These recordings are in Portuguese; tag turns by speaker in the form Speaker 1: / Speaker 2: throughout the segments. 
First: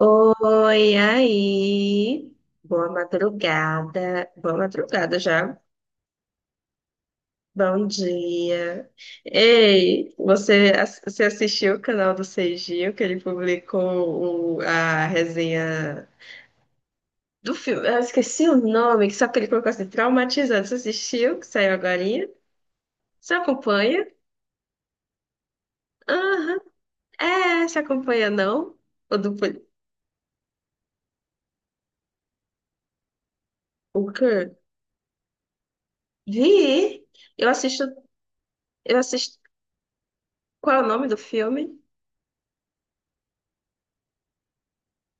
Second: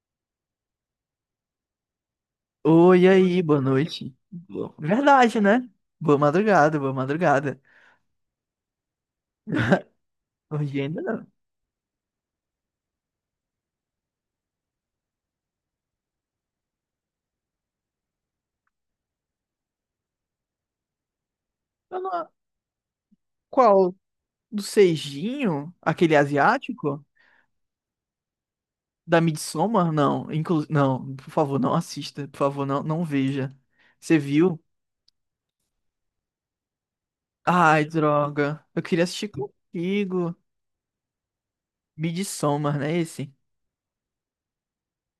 Speaker 1: Oi, aí. Boa
Speaker 2: Oi, aí, boa noite.
Speaker 1: madrugada. Boa madrugada
Speaker 2: Verdade,
Speaker 1: já.
Speaker 2: né? Boa madrugada, boa madrugada.
Speaker 1: Bom dia. Ei, você,
Speaker 2: Hoje ainda
Speaker 1: você
Speaker 2: não.
Speaker 1: assistiu o canal do Seijinho que ele publicou a resenha do filme? Ah, eu esqueci o nome, que só que ele colocou assim, traumatizando. Você assistiu, que saiu
Speaker 2: Eu
Speaker 1: agorinha?
Speaker 2: não-
Speaker 1: Você
Speaker 2: Qual?
Speaker 1: acompanha?
Speaker 2: Do Seijinho? Aquele
Speaker 1: Aham.
Speaker 2: asiático?
Speaker 1: É, você acompanha, não? O
Speaker 2: Da
Speaker 1: do... poli-
Speaker 2: Midsommar? Não, por favor, não assista. Por favor, não, não veja.
Speaker 1: O
Speaker 2: Você
Speaker 1: quê?
Speaker 2: viu?
Speaker 1: Vi. Eu assisto...
Speaker 2: Ai, droga. Eu
Speaker 1: Eu
Speaker 2: queria assistir
Speaker 1: assisto...
Speaker 2: contigo.
Speaker 1: Qual é o nome do filme?
Speaker 2: Midsommar, né? Esse?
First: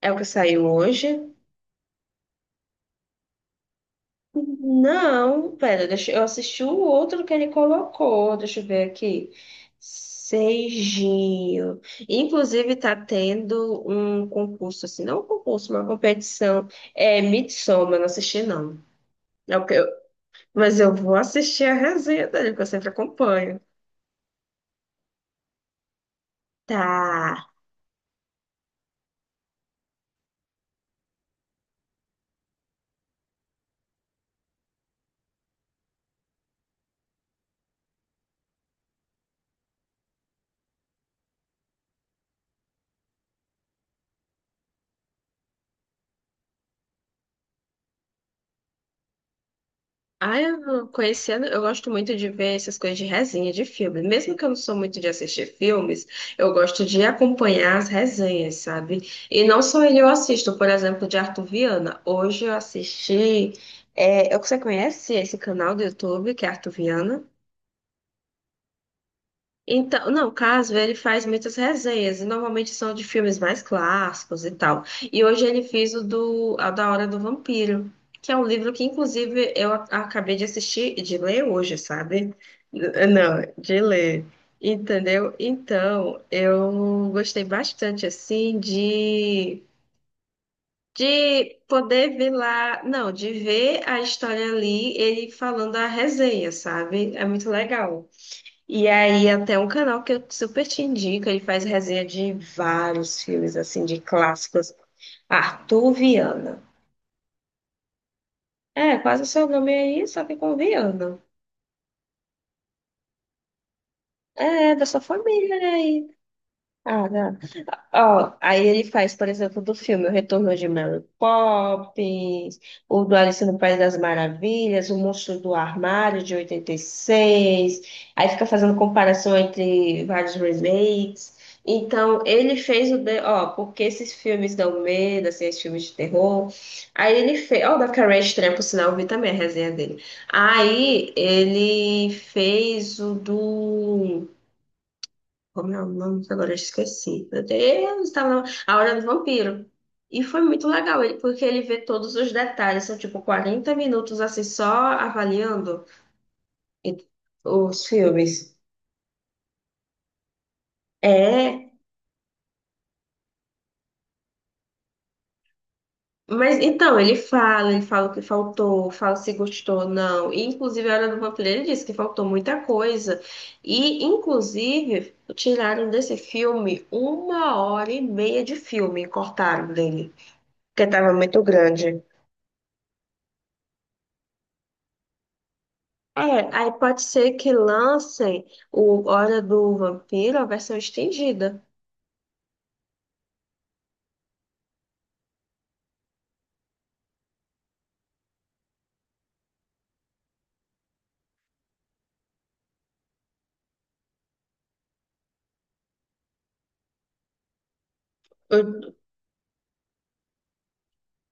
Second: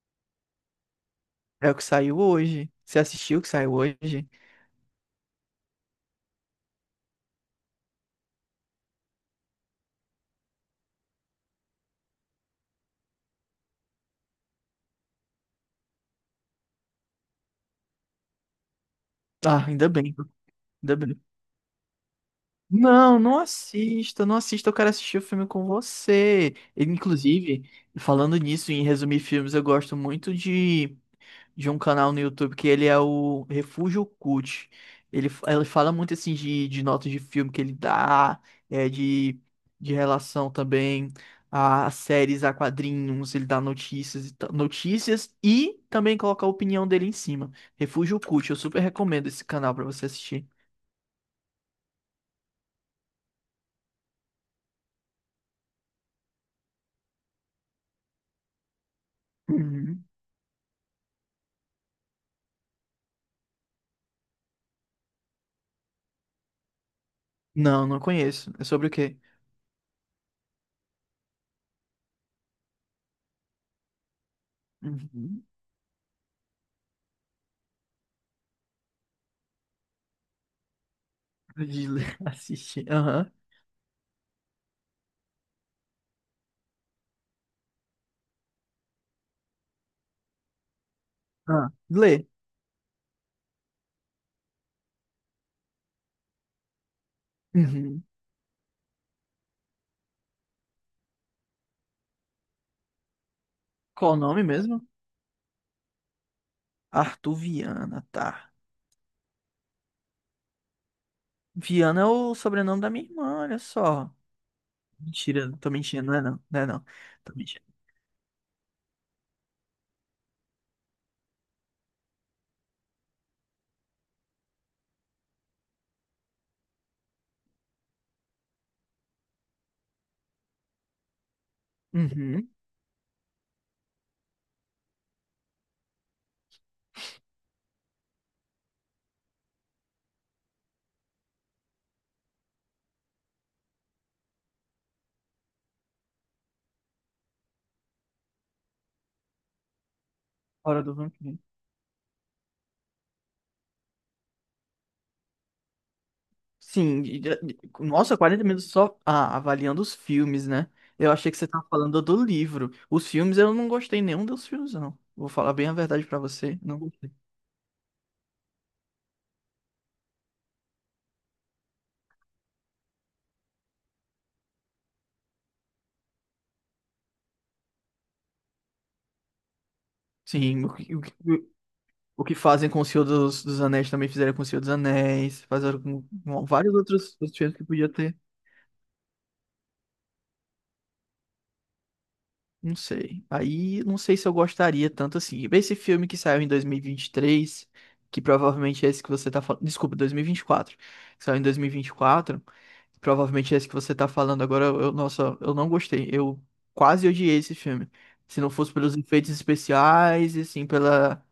Speaker 1: É o que saiu hoje?
Speaker 2: É o que saiu hoje. Você assistiu o que saiu hoje?
Speaker 1: Não, pera, deixa, eu assisti o outro que ele colocou, deixa eu ver aqui. Seijinho. Inclusive, tá tendo um concurso, assim, não um concurso, uma competição. É Midsommar, eu não assisti, não. É
Speaker 2: Ah,
Speaker 1: o que eu-
Speaker 2: ainda bem.
Speaker 1: mas eu
Speaker 2: Ainda
Speaker 1: vou
Speaker 2: bem.
Speaker 1: assistir a resenha dele, porque eu sempre
Speaker 2: Não, não
Speaker 1: acompanho.
Speaker 2: assista, não assista, eu quero assistir o filme com você. E,
Speaker 1: Tá.
Speaker 2: inclusive, falando nisso, em resumir filmes, eu gosto muito de um canal no YouTube que ele é o Refúgio Cult. Ele fala muito assim de notas de filme que ele dá, é, de, de relação também a séries, a quadrinhos, ele dá notícias, e notícias e também coloca a opinião dele em cima. Refúgio Cult, eu super recomendo esse canal pra você
Speaker 1: Ah,
Speaker 2: assistir.
Speaker 1: eu conhecendo, eu gosto muito de ver essas coisas de resenha de filme. Mesmo que eu não sou muito de assistir filmes, eu gosto de acompanhar as resenhas, sabe? E não só ele
Speaker 2: Uhum.
Speaker 1: eu assisto, por exemplo, de Arthur Viana. Hoje eu assisti. É, você conhece esse canal do YouTube, que é Arthur Viana?
Speaker 2: Não, não conheço. É sobre o quê?
Speaker 1: Então, não, o Casper, ele faz muitas resenhas, e normalmente são de filmes mais clássicos e tal. E
Speaker 2: Uhum.
Speaker 1: hoje ele fez o do a da Hora do Vampiro, que é um livro que, inclusive, acabei de assistir, de ler
Speaker 2: De
Speaker 1: hoje,
Speaker 2: ler,
Speaker 1: sabe?
Speaker 2: assistir. Aham.
Speaker 1: Não, de ler, entendeu? Então, eu gostei bastante, assim, de,
Speaker 2: Ah,
Speaker 1: poder
Speaker 2: ler.
Speaker 1: ver lá, não, de ver a história ali, ele falando a resenha, sabe? É muito
Speaker 2: Uhum.
Speaker 1: legal. E aí, até um canal que eu super te indico, ele faz resenha de vários filmes, assim, de
Speaker 2: Qual o nome
Speaker 1: clássicos.
Speaker 2: mesmo?
Speaker 1: Arthur Viana.
Speaker 2: Arthur Viana, tá.
Speaker 1: É, quase o seu nome aí, só que com Viana.
Speaker 2: Viana é o sobrenome da minha irmã, olha só.
Speaker 1: É, da sua
Speaker 2: Mentira,
Speaker 1: família, né?
Speaker 2: tô mentindo,
Speaker 1: Aí.
Speaker 2: não é não. Não é não.
Speaker 1: Ah,
Speaker 2: Tô mentindo.
Speaker 1: ó, aí ele faz, por exemplo, do filme O Retorno de Mary Poppins, o do Alice no País das Maravilhas, O Monstro do Armário de 86. Aí fica fazendo comparação entre vários remakes. Então,
Speaker 2: Uhum.
Speaker 1: ele fez ó, porque esses filmes dão medo, assim, esses filmes de terror. Aí ele fez. Ó, o da Carrie Estranha, por sinal, eu vi também a resenha dele. Aí ele fez o do. Como é o nome? Agora eu esqueci. Meu Deus, A Hora do Vampiro. E foi muito
Speaker 2: Hora do
Speaker 1: legal,
Speaker 2: Vampiro.
Speaker 1: porque ele vê todos os detalhes. São tipo 40 minutos assim, só avaliando e-
Speaker 2: Sim,
Speaker 1: os
Speaker 2: nossa, 40
Speaker 1: filmes.
Speaker 2: minutos só avaliando os filmes, né? Eu achei que você tava
Speaker 1: É,
Speaker 2: falando do livro. Os filmes, eu não gostei nenhum dos filmes, não. Vou falar bem a verdade pra
Speaker 1: mas
Speaker 2: você. Não
Speaker 1: então,
Speaker 2: gostei.
Speaker 1: ele fala, o que faltou, fala se gostou, ou não. E, inclusive, a Hora do Vampiro, ele disse que faltou muita coisa. E, inclusive, tiraram desse filme uma hora e meia de filme, cortaram dele,
Speaker 2: Sim,
Speaker 1: porque estava muito grande.
Speaker 2: o que fazem com o Senhor dos Anéis também fizeram com o Senhor dos Anéis, fizeram
Speaker 1: É,
Speaker 2: com
Speaker 1: aí
Speaker 2: vários
Speaker 1: pode ser
Speaker 2: outros
Speaker 1: que
Speaker 2: filmes que podia ter.
Speaker 1: lancem o Hora do Vampiro, a versão estendida.
Speaker 2: Não sei. Aí não sei se eu gostaria tanto assim. Esse filme que saiu em 2023, que provavelmente é esse que você tá falando. Desculpa, 2024. Que Saiu em 2024. Provavelmente é esse que você tá falando agora. Nossa, eu não gostei. Eu quase odiei esse filme. Se não fosse
Speaker 1: O-
Speaker 2: pelos efeitos especiais e assim pela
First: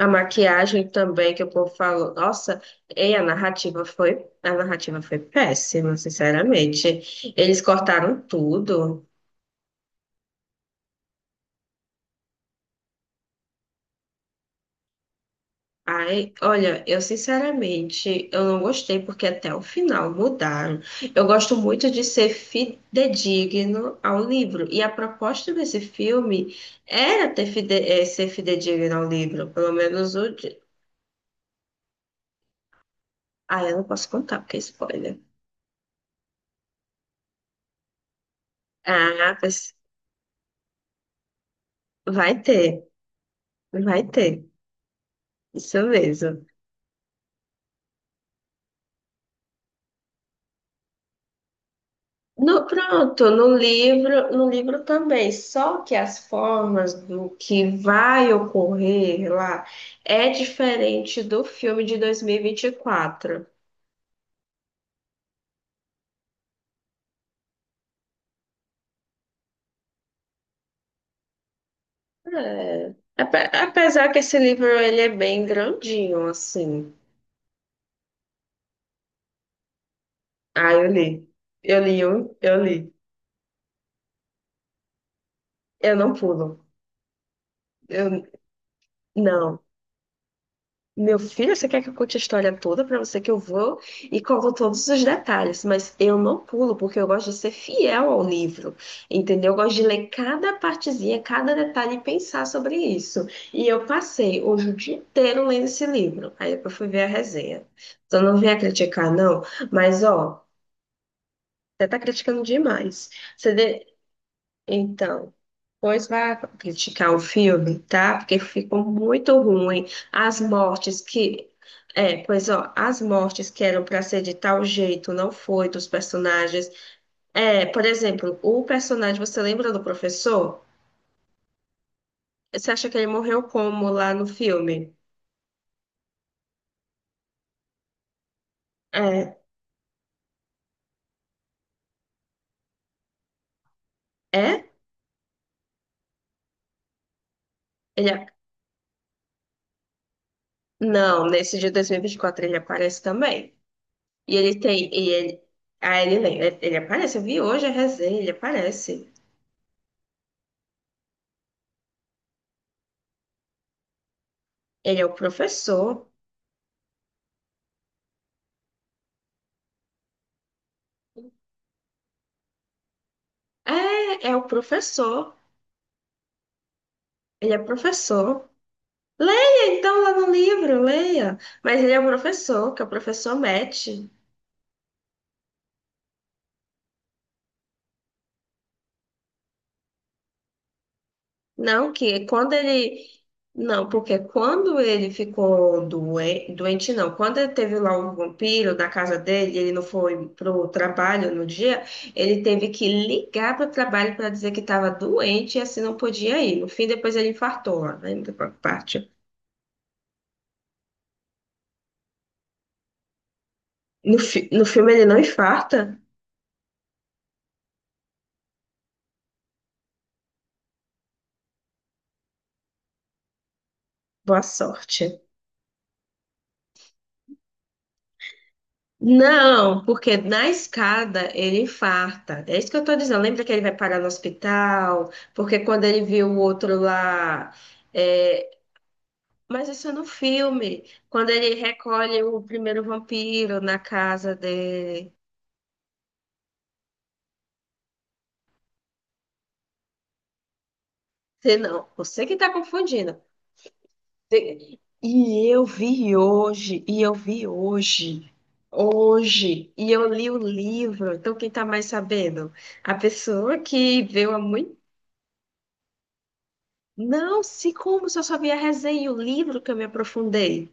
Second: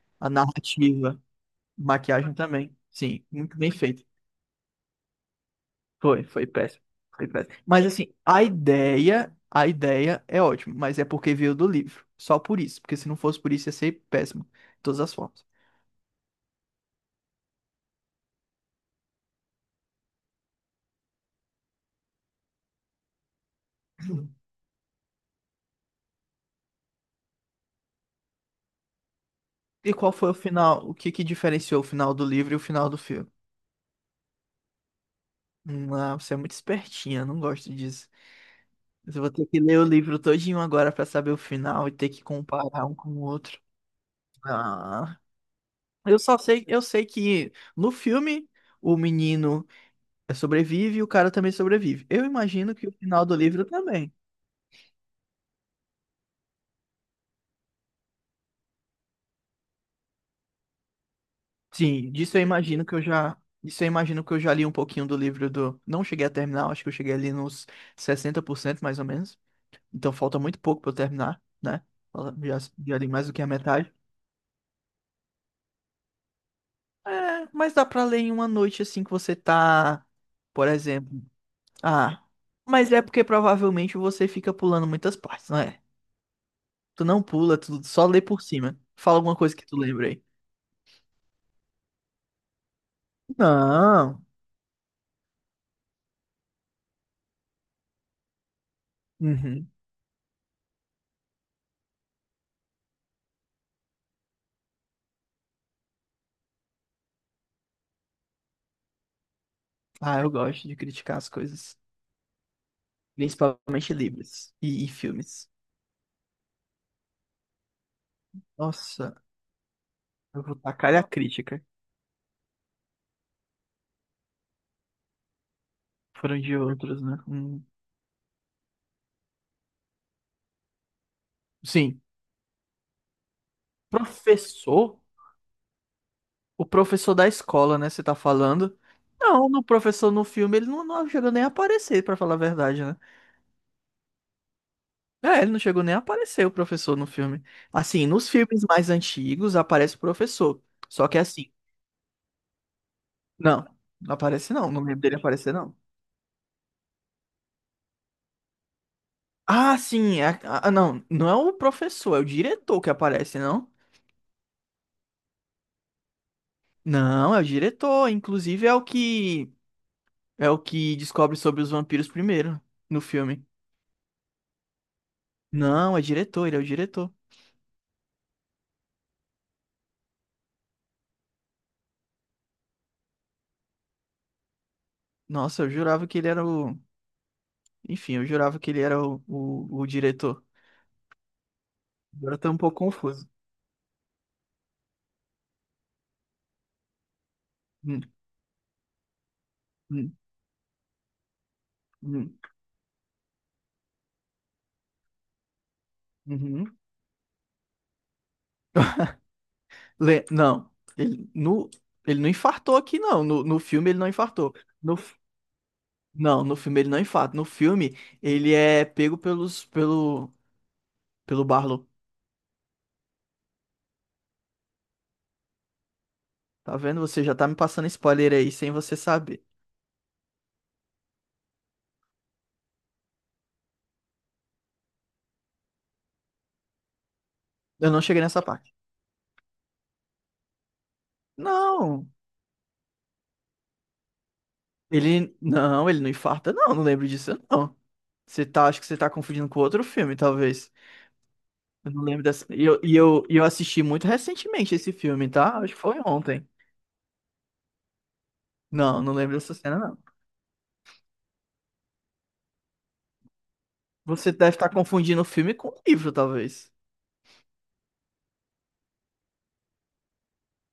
Speaker 1: A
Speaker 2: a
Speaker 1: maquiagem
Speaker 2: narrativa.
Speaker 1: também que o povo falou,
Speaker 2: Maquiagem
Speaker 1: nossa,
Speaker 2: também.
Speaker 1: e a
Speaker 2: Sim, muito bem
Speaker 1: narrativa
Speaker 2: feito.
Speaker 1: foi, a narrativa foi péssima,
Speaker 2: Foi, foi péssimo. Foi
Speaker 1: sinceramente.
Speaker 2: péssimo.
Speaker 1: Eles
Speaker 2: Mas assim,
Speaker 1: cortaram tudo.
Speaker 2: a ideia é ótima, mas é porque veio do livro. Só por isso, porque se não fosse por isso ia ser péssimo, de todas as formas.
Speaker 1: Ai, olha, eu sinceramente, eu não gostei porque até o final mudaram. Eu gosto muito de ser fidedigno ao livro. E a proposta desse filme era ter ser fidedigno ao livro. Pelo
Speaker 2: E qual
Speaker 1: menos o.
Speaker 2: foi o
Speaker 1: de-
Speaker 2: final? O que que diferenciou o final do livro e o final do filme?
Speaker 1: Ah, eu não posso contar porque é spoiler.
Speaker 2: Hum. Ah, você é muito espertinha, não gosto disso. Mas eu vou
Speaker 1: Ah,
Speaker 2: ter que
Speaker 1: mas
Speaker 2: ler o livro todinho agora pra saber o final e ter que
Speaker 1: vai ter,
Speaker 2: comparar um com o outro.
Speaker 1: vai ter.
Speaker 2: Ah,
Speaker 1: Isso
Speaker 2: eu só
Speaker 1: mesmo.
Speaker 2: sei, eu sei que no filme o menino sobrevive e o cara também sobrevive. Eu
Speaker 1: No,
Speaker 2: imagino que o final
Speaker 1: pronto,
Speaker 2: do
Speaker 1: no
Speaker 2: livro também.
Speaker 1: livro, no livro também, só que as formas do que vai ocorrer lá é diferente do filme de
Speaker 2: Sim,
Speaker 1: dois mil
Speaker 2: disso
Speaker 1: e
Speaker 2: eu
Speaker 1: vinte e
Speaker 2: imagino que eu já.
Speaker 1: quatro.
Speaker 2: Isso eu imagino que eu já li um pouquinho do livro do. Não cheguei a terminar, acho que eu cheguei ali nos 60% mais ou menos. Então falta muito pouco pra eu terminar, né? Fala- Já,
Speaker 1: É,
Speaker 2: já li mais do que a
Speaker 1: ape-
Speaker 2: metade.
Speaker 1: apesar que esse livro ele é bem grandinho, assim.
Speaker 2: É, mas dá pra ler em uma noite assim que você tá, por
Speaker 1: Ah, eu li.
Speaker 2: exemplo.
Speaker 1: Eu li,
Speaker 2: Ah,
Speaker 1: eu li.
Speaker 2: mas é porque provavelmente você fica pulando muitas partes, não é?
Speaker 1: Eu não pulo.
Speaker 2: Tu não pula, tu só lê
Speaker 1: Eu,
Speaker 2: por cima. Fala alguma coisa
Speaker 1: não.
Speaker 2: que tu lembra aí.
Speaker 1: Meu filho, você quer que eu conte a história toda pra você que eu vou e
Speaker 2: Não.
Speaker 1: conto todos os detalhes, mas eu não pulo porque eu gosto de ser fiel ao livro, entendeu? Eu
Speaker 2: Uhum.
Speaker 1: gosto de ler cada partezinha, cada detalhe e pensar sobre isso. E eu passei hoje o dia inteiro lendo esse livro. Aí depois fui ver a resenha. Então não venha criticar, não, mas
Speaker 2: Ah, eu
Speaker 1: ó,
Speaker 2: gosto de criticar as coisas.
Speaker 1: você tá criticando demais. Você, de-
Speaker 2: Principalmente livros e
Speaker 1: então,
Speaker 2: filmes.
Speaker 1: pois vai criticar o filme, tá? Porque ficou
Speaker 2: Nossa,
Speaker 1: muito ruim. As
Speaker 2: eu vou tacar
Speaker 1: mortes
Speaker 2: a
Speaker 1: que.
Speaker 2: crítica.
Speaker 1: É, pois ó, as mortes que eram para ser de tal jeito não foi dos
Speaker 2: Foram de
Speaker 1: personagens.
Speaker 2: outros, né? Hum.
Speaker 1: É, por exemplo, o personagem, você lembra do professor?
Speaker 2: Sim.
Speaker 1: Você acha que ele morreu como lá no filme?
Speaker 2: Professor? O professor da escola, né? Você tá falando?
Speaker 1: É,
Speaker 2: Não, no filme, ele não chegou nem a aparecer, pra falar a verdade, né?
Speaker 1: é?
Speaker 2: É, ele não chegou nem a aparecer, o professor, no filme. Assim,
Speaker 1: Ele, a-
Speaker 2: nos filmes mais antigos aparece o professor. Só que
Speaker 1: não,
Speaker 2: assim,
Speaker 1: nesse dia de 2024 ele aparece também.
Speaker 2: não, não
Speaker 1: E
Speaker 2: aparece
Speaker 1: ele
Speaker 2: não, não
Speaker 1: tem,
Speaker 2: lembro
Speaker 1: e
Speaker 2: dele
Speaker 1: ele,
Speaker 2: aparecer, não.
Speaker 1: ah, ele, lembra, ele aparece, eu vi hoje a resenha, ele aparece.
Speaker 2: Ah, sim, não, não é o professor, é o diretor que aparece, não?
Speaker 1: Ele é o professor.
Speaker 2: Não, é o diretor. Inclusive é o que descobre sobre os vampiros primeiro no filme.
Speaker 1: É, é o professor.
Speaker 2: Não, é diretor, ele é o diretor.
Speaker 1: Ele é professor. Leia então lá no livro, leia. Mas ele é o professor, que é o professor Matt.
Speaker 2: Nossa, eu jurava que ele era o. Enfim, eu jurava que ele era o diretor.
Speaker 1: Não, que
Speaker 2: Agora tá
Speaker 1: quando
Speaker 2: um pouco
Speaker 1: ele.
Speaker 2: confuso.
Speaker 1: Não, porque quando ele ficou doente, doente não, quando ele teve lá
Speaker 2: Hum,
Speaker 1: o vampiro na casa dele, ele não
Speaker 2: hum,
Speaker 1: foi pro trabalho no dia,
Speaker 2: hum,
Speaker 1: ele teve que ligar pro trabalho para dizer que estava doente e assim não podia ir. No
Speaker 2: uhum.
Speaker 1: fim, depois ele infartou lá, né, na parte.
Speaker 2: Não, ele, no, ele não infartou aqui, não. No filme ele não infartou.
Speaker 1: No filme
Speaker 2: No,
Speaker 1: ele
Speaker 2: f-
Speaker 1: não infarta.
Speaker 2: não, no filme ele não infarta. No filme ele é pego pelo Barlow.
Speaker 1: Boa sorte.
Speaker 2: Tá vendo? Você já tá me passando spoiler aí sem você saber.
Speaker 1: Não, porque na escada ele infarta. É isso que eu tô dizendo. Lembra que ele vai parar no hospital? Porque quando ele viu o outro lá.
Speaker 2: Eu não cheguei nessa
Speaker 1: É,
Speaker 2: parte.
Speaker 1: mas isso é no filme. Quando ele
Speaker 2: Não,
Speaker 1: recolhe o primeiro vampiro na casa dele.
Speaker 2: ele não infarta, não, não lembro disso, não. Acho que você tá confundindo com outro filme, talvez.
Speaker 1: Você não,
Speaker 2: Eu não lembro
Speaker 1: você que
Speaker 2: dessa.
Speaker 1: tá confundindo.
Speaker 2: E eu assisti muito recentemente esse filme,
Speaker 1: E
Speaker 2: tá?
Speaker 1: eu
Speaker 2: Acho que foi
Speaker 1: vi
Speaker 2: ontem.
Speaker 1: hoje,
Speaker 2: Não, não lembro dessa
Speaker 1: hoje,
Speaker 2: cena,
Speaker 1: e
Speaker 2: não.
Speaker 1: eu li o livro. Então, quem tá mais sabendo? A pessoa que
Speaker 2: Você
Speaker 1: veio há
Speaker 2: deve estar
Speaker 1: muito.
Speaker 2: confundindo o filme com o livro, talvez.
Speaker 1: Não, se como se eu só vi a resenha e o livro que eu me aprofundei.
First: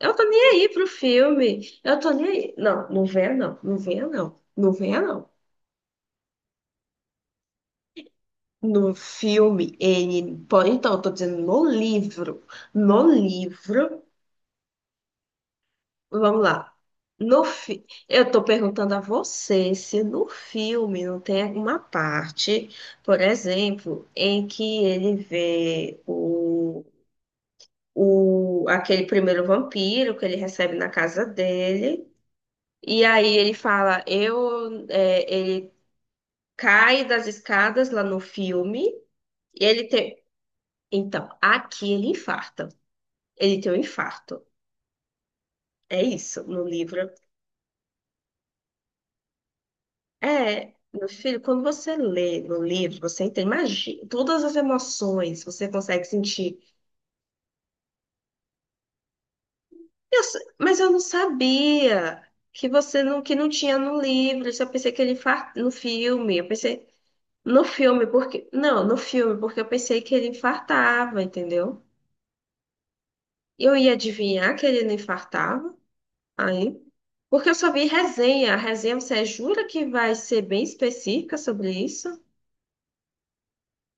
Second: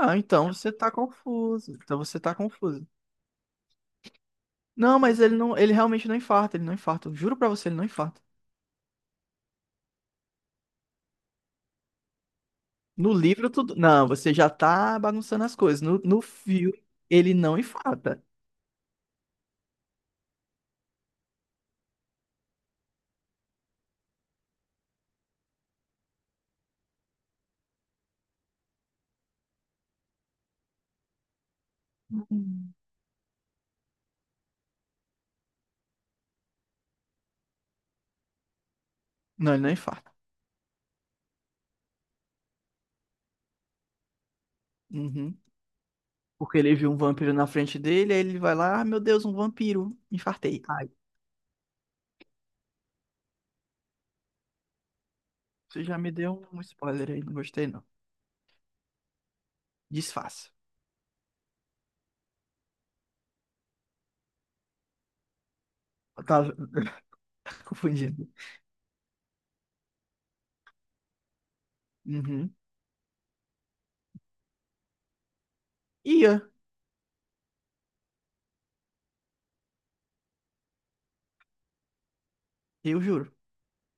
Speaker 1: Eu tô nem
Speaker 2: então
Speaker 1: aí
Speaker 2: você
Speaker 1: pro
Speaker 2: tá
Speaker 1: filme.
Speaker 2: confuso. Então
Speaker 1: Eu tô
Speaker 2: você
Speaker 1: nem
Speaker 2: tá
Speaker 1: aí.
Speaker 2: confuso.
Speaker 1: Não, não venha não. Não venha não. Não
Speaker 2: Não,
Speaker 1: venha
Speaker 2: mas
Speaker 1: não.
Speaker 2: ele realmente não infarta, ele não infarta. Eu juro pra você, ele não infarta.
Speaker 1: No filme, ele. Pô, então, eu tô dizendo no livro. No
Speaker 2: No livro tudo.
Speaker 1: livro.
Speaker 2: Não, você já tá bagunçando as coisas. No
Speaker 1: Vamos lá.
Speaker 2: filme, ele
Speaker 1: No
Speaker 2: não
Speaker 1: fi...
Speaker 2: infarta.
Speaker 1: Eu tô perguntando a você se no filme não tem alguma parte, por exemplo, em que ele vê o, aquele primeiro vampiro que ele recebe na casa dele. E aí ele fala, ele cai das escadas lá no filme.
Speaker 2: Não, ele
Speaker 1: E
Speaker 2: não
Speaker 1: ele
Speaker 2: infarta.
Speaker 1: tem. Então, aqui ele infarta. Ele tem um infarto.
Speaker 2: Uhum.
Speaker 1: É isso,
Speaker 2: Porque
Speaker 1: no
Speaker 2: ele viu um
Speaker 1: livro.
Speaker 2: vampiro na frente dele, aí ele vai lá, ah, meu Deus, um vampiro. Infartei.
Speaker 1: É,
Speaker 2: Ai,
Speaker 1: meu filho, quando você lê no livro, você entende, imagina, todas as emoções você
Speaker 2: você já
Speaker 1: consegue
Speaker 2: me deu
Speaker 1: sentir.
Speaker 2: um spoiler aí, não gostei não.
Speaker 1: Eu s-
Speaker 2: Disfarça.
Speaker 1: mas eu não sabia que você não, que não tinha no livro. Eu só pensei que ele infarta no
Speaker 2: Eu
Speaker 1: filme. Eu
Speaker 2: tava
Speaker 1: pensei. No filme,
Speaker 2: confundindo.
Speaker 1: porque. Não, no filme, porque eu pensei que ele infartava, entendeu?
Speaker 2: Uhum.
Speaker 1: E eu ia adivinhar que ele não infartava,
Speaker 2: Ia,
Speaker 1: aí. Porque eu só vi resenha. A resenha, você jura que vai ser bem específica sobre isso?
Speaker 2: eu juro.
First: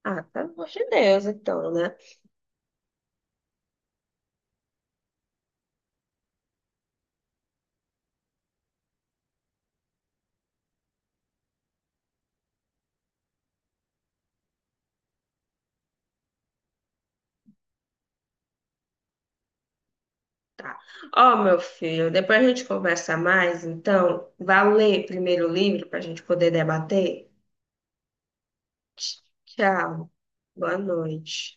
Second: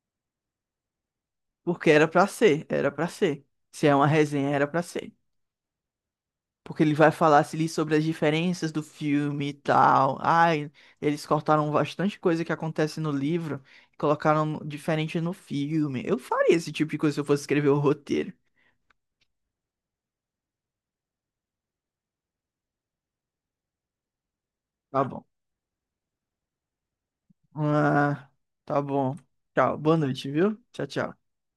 Speaker 1: Ah, pelo amor de Deus, então,
Speaker 2: Porque
Speaker 1: né?
Speaker 2: era pra ser, era pra ser. Se é uma resenha, era pra ser. Porque ele vai falar se ali sobre as diferenças do filme e tal. Ai, eles cortaram bastante coisa que acontece no livro e colocaram diferente no filme. Eu faria esse tipo de coisa se eu fosse escrever o roteiro.
Speaker 1: Tá. Ó, meu filho, depois a gente conversa mais, então. Vá
Speaker 2: Tá
Speaker 1: ler
Speaker 2: bom.
Speaker 1: primeiro o livro para a gente poder debater.
Speaker 2: Ah, tá bom.
Speaker 1: Tch-
Speaker 2: Tchau. Boa
Speaker 1: Tchau.
Speaker 2: noite, viu?
Speaker 1: Boa
Speaker 2: Tchau, tchau.
Speaker 1: noite.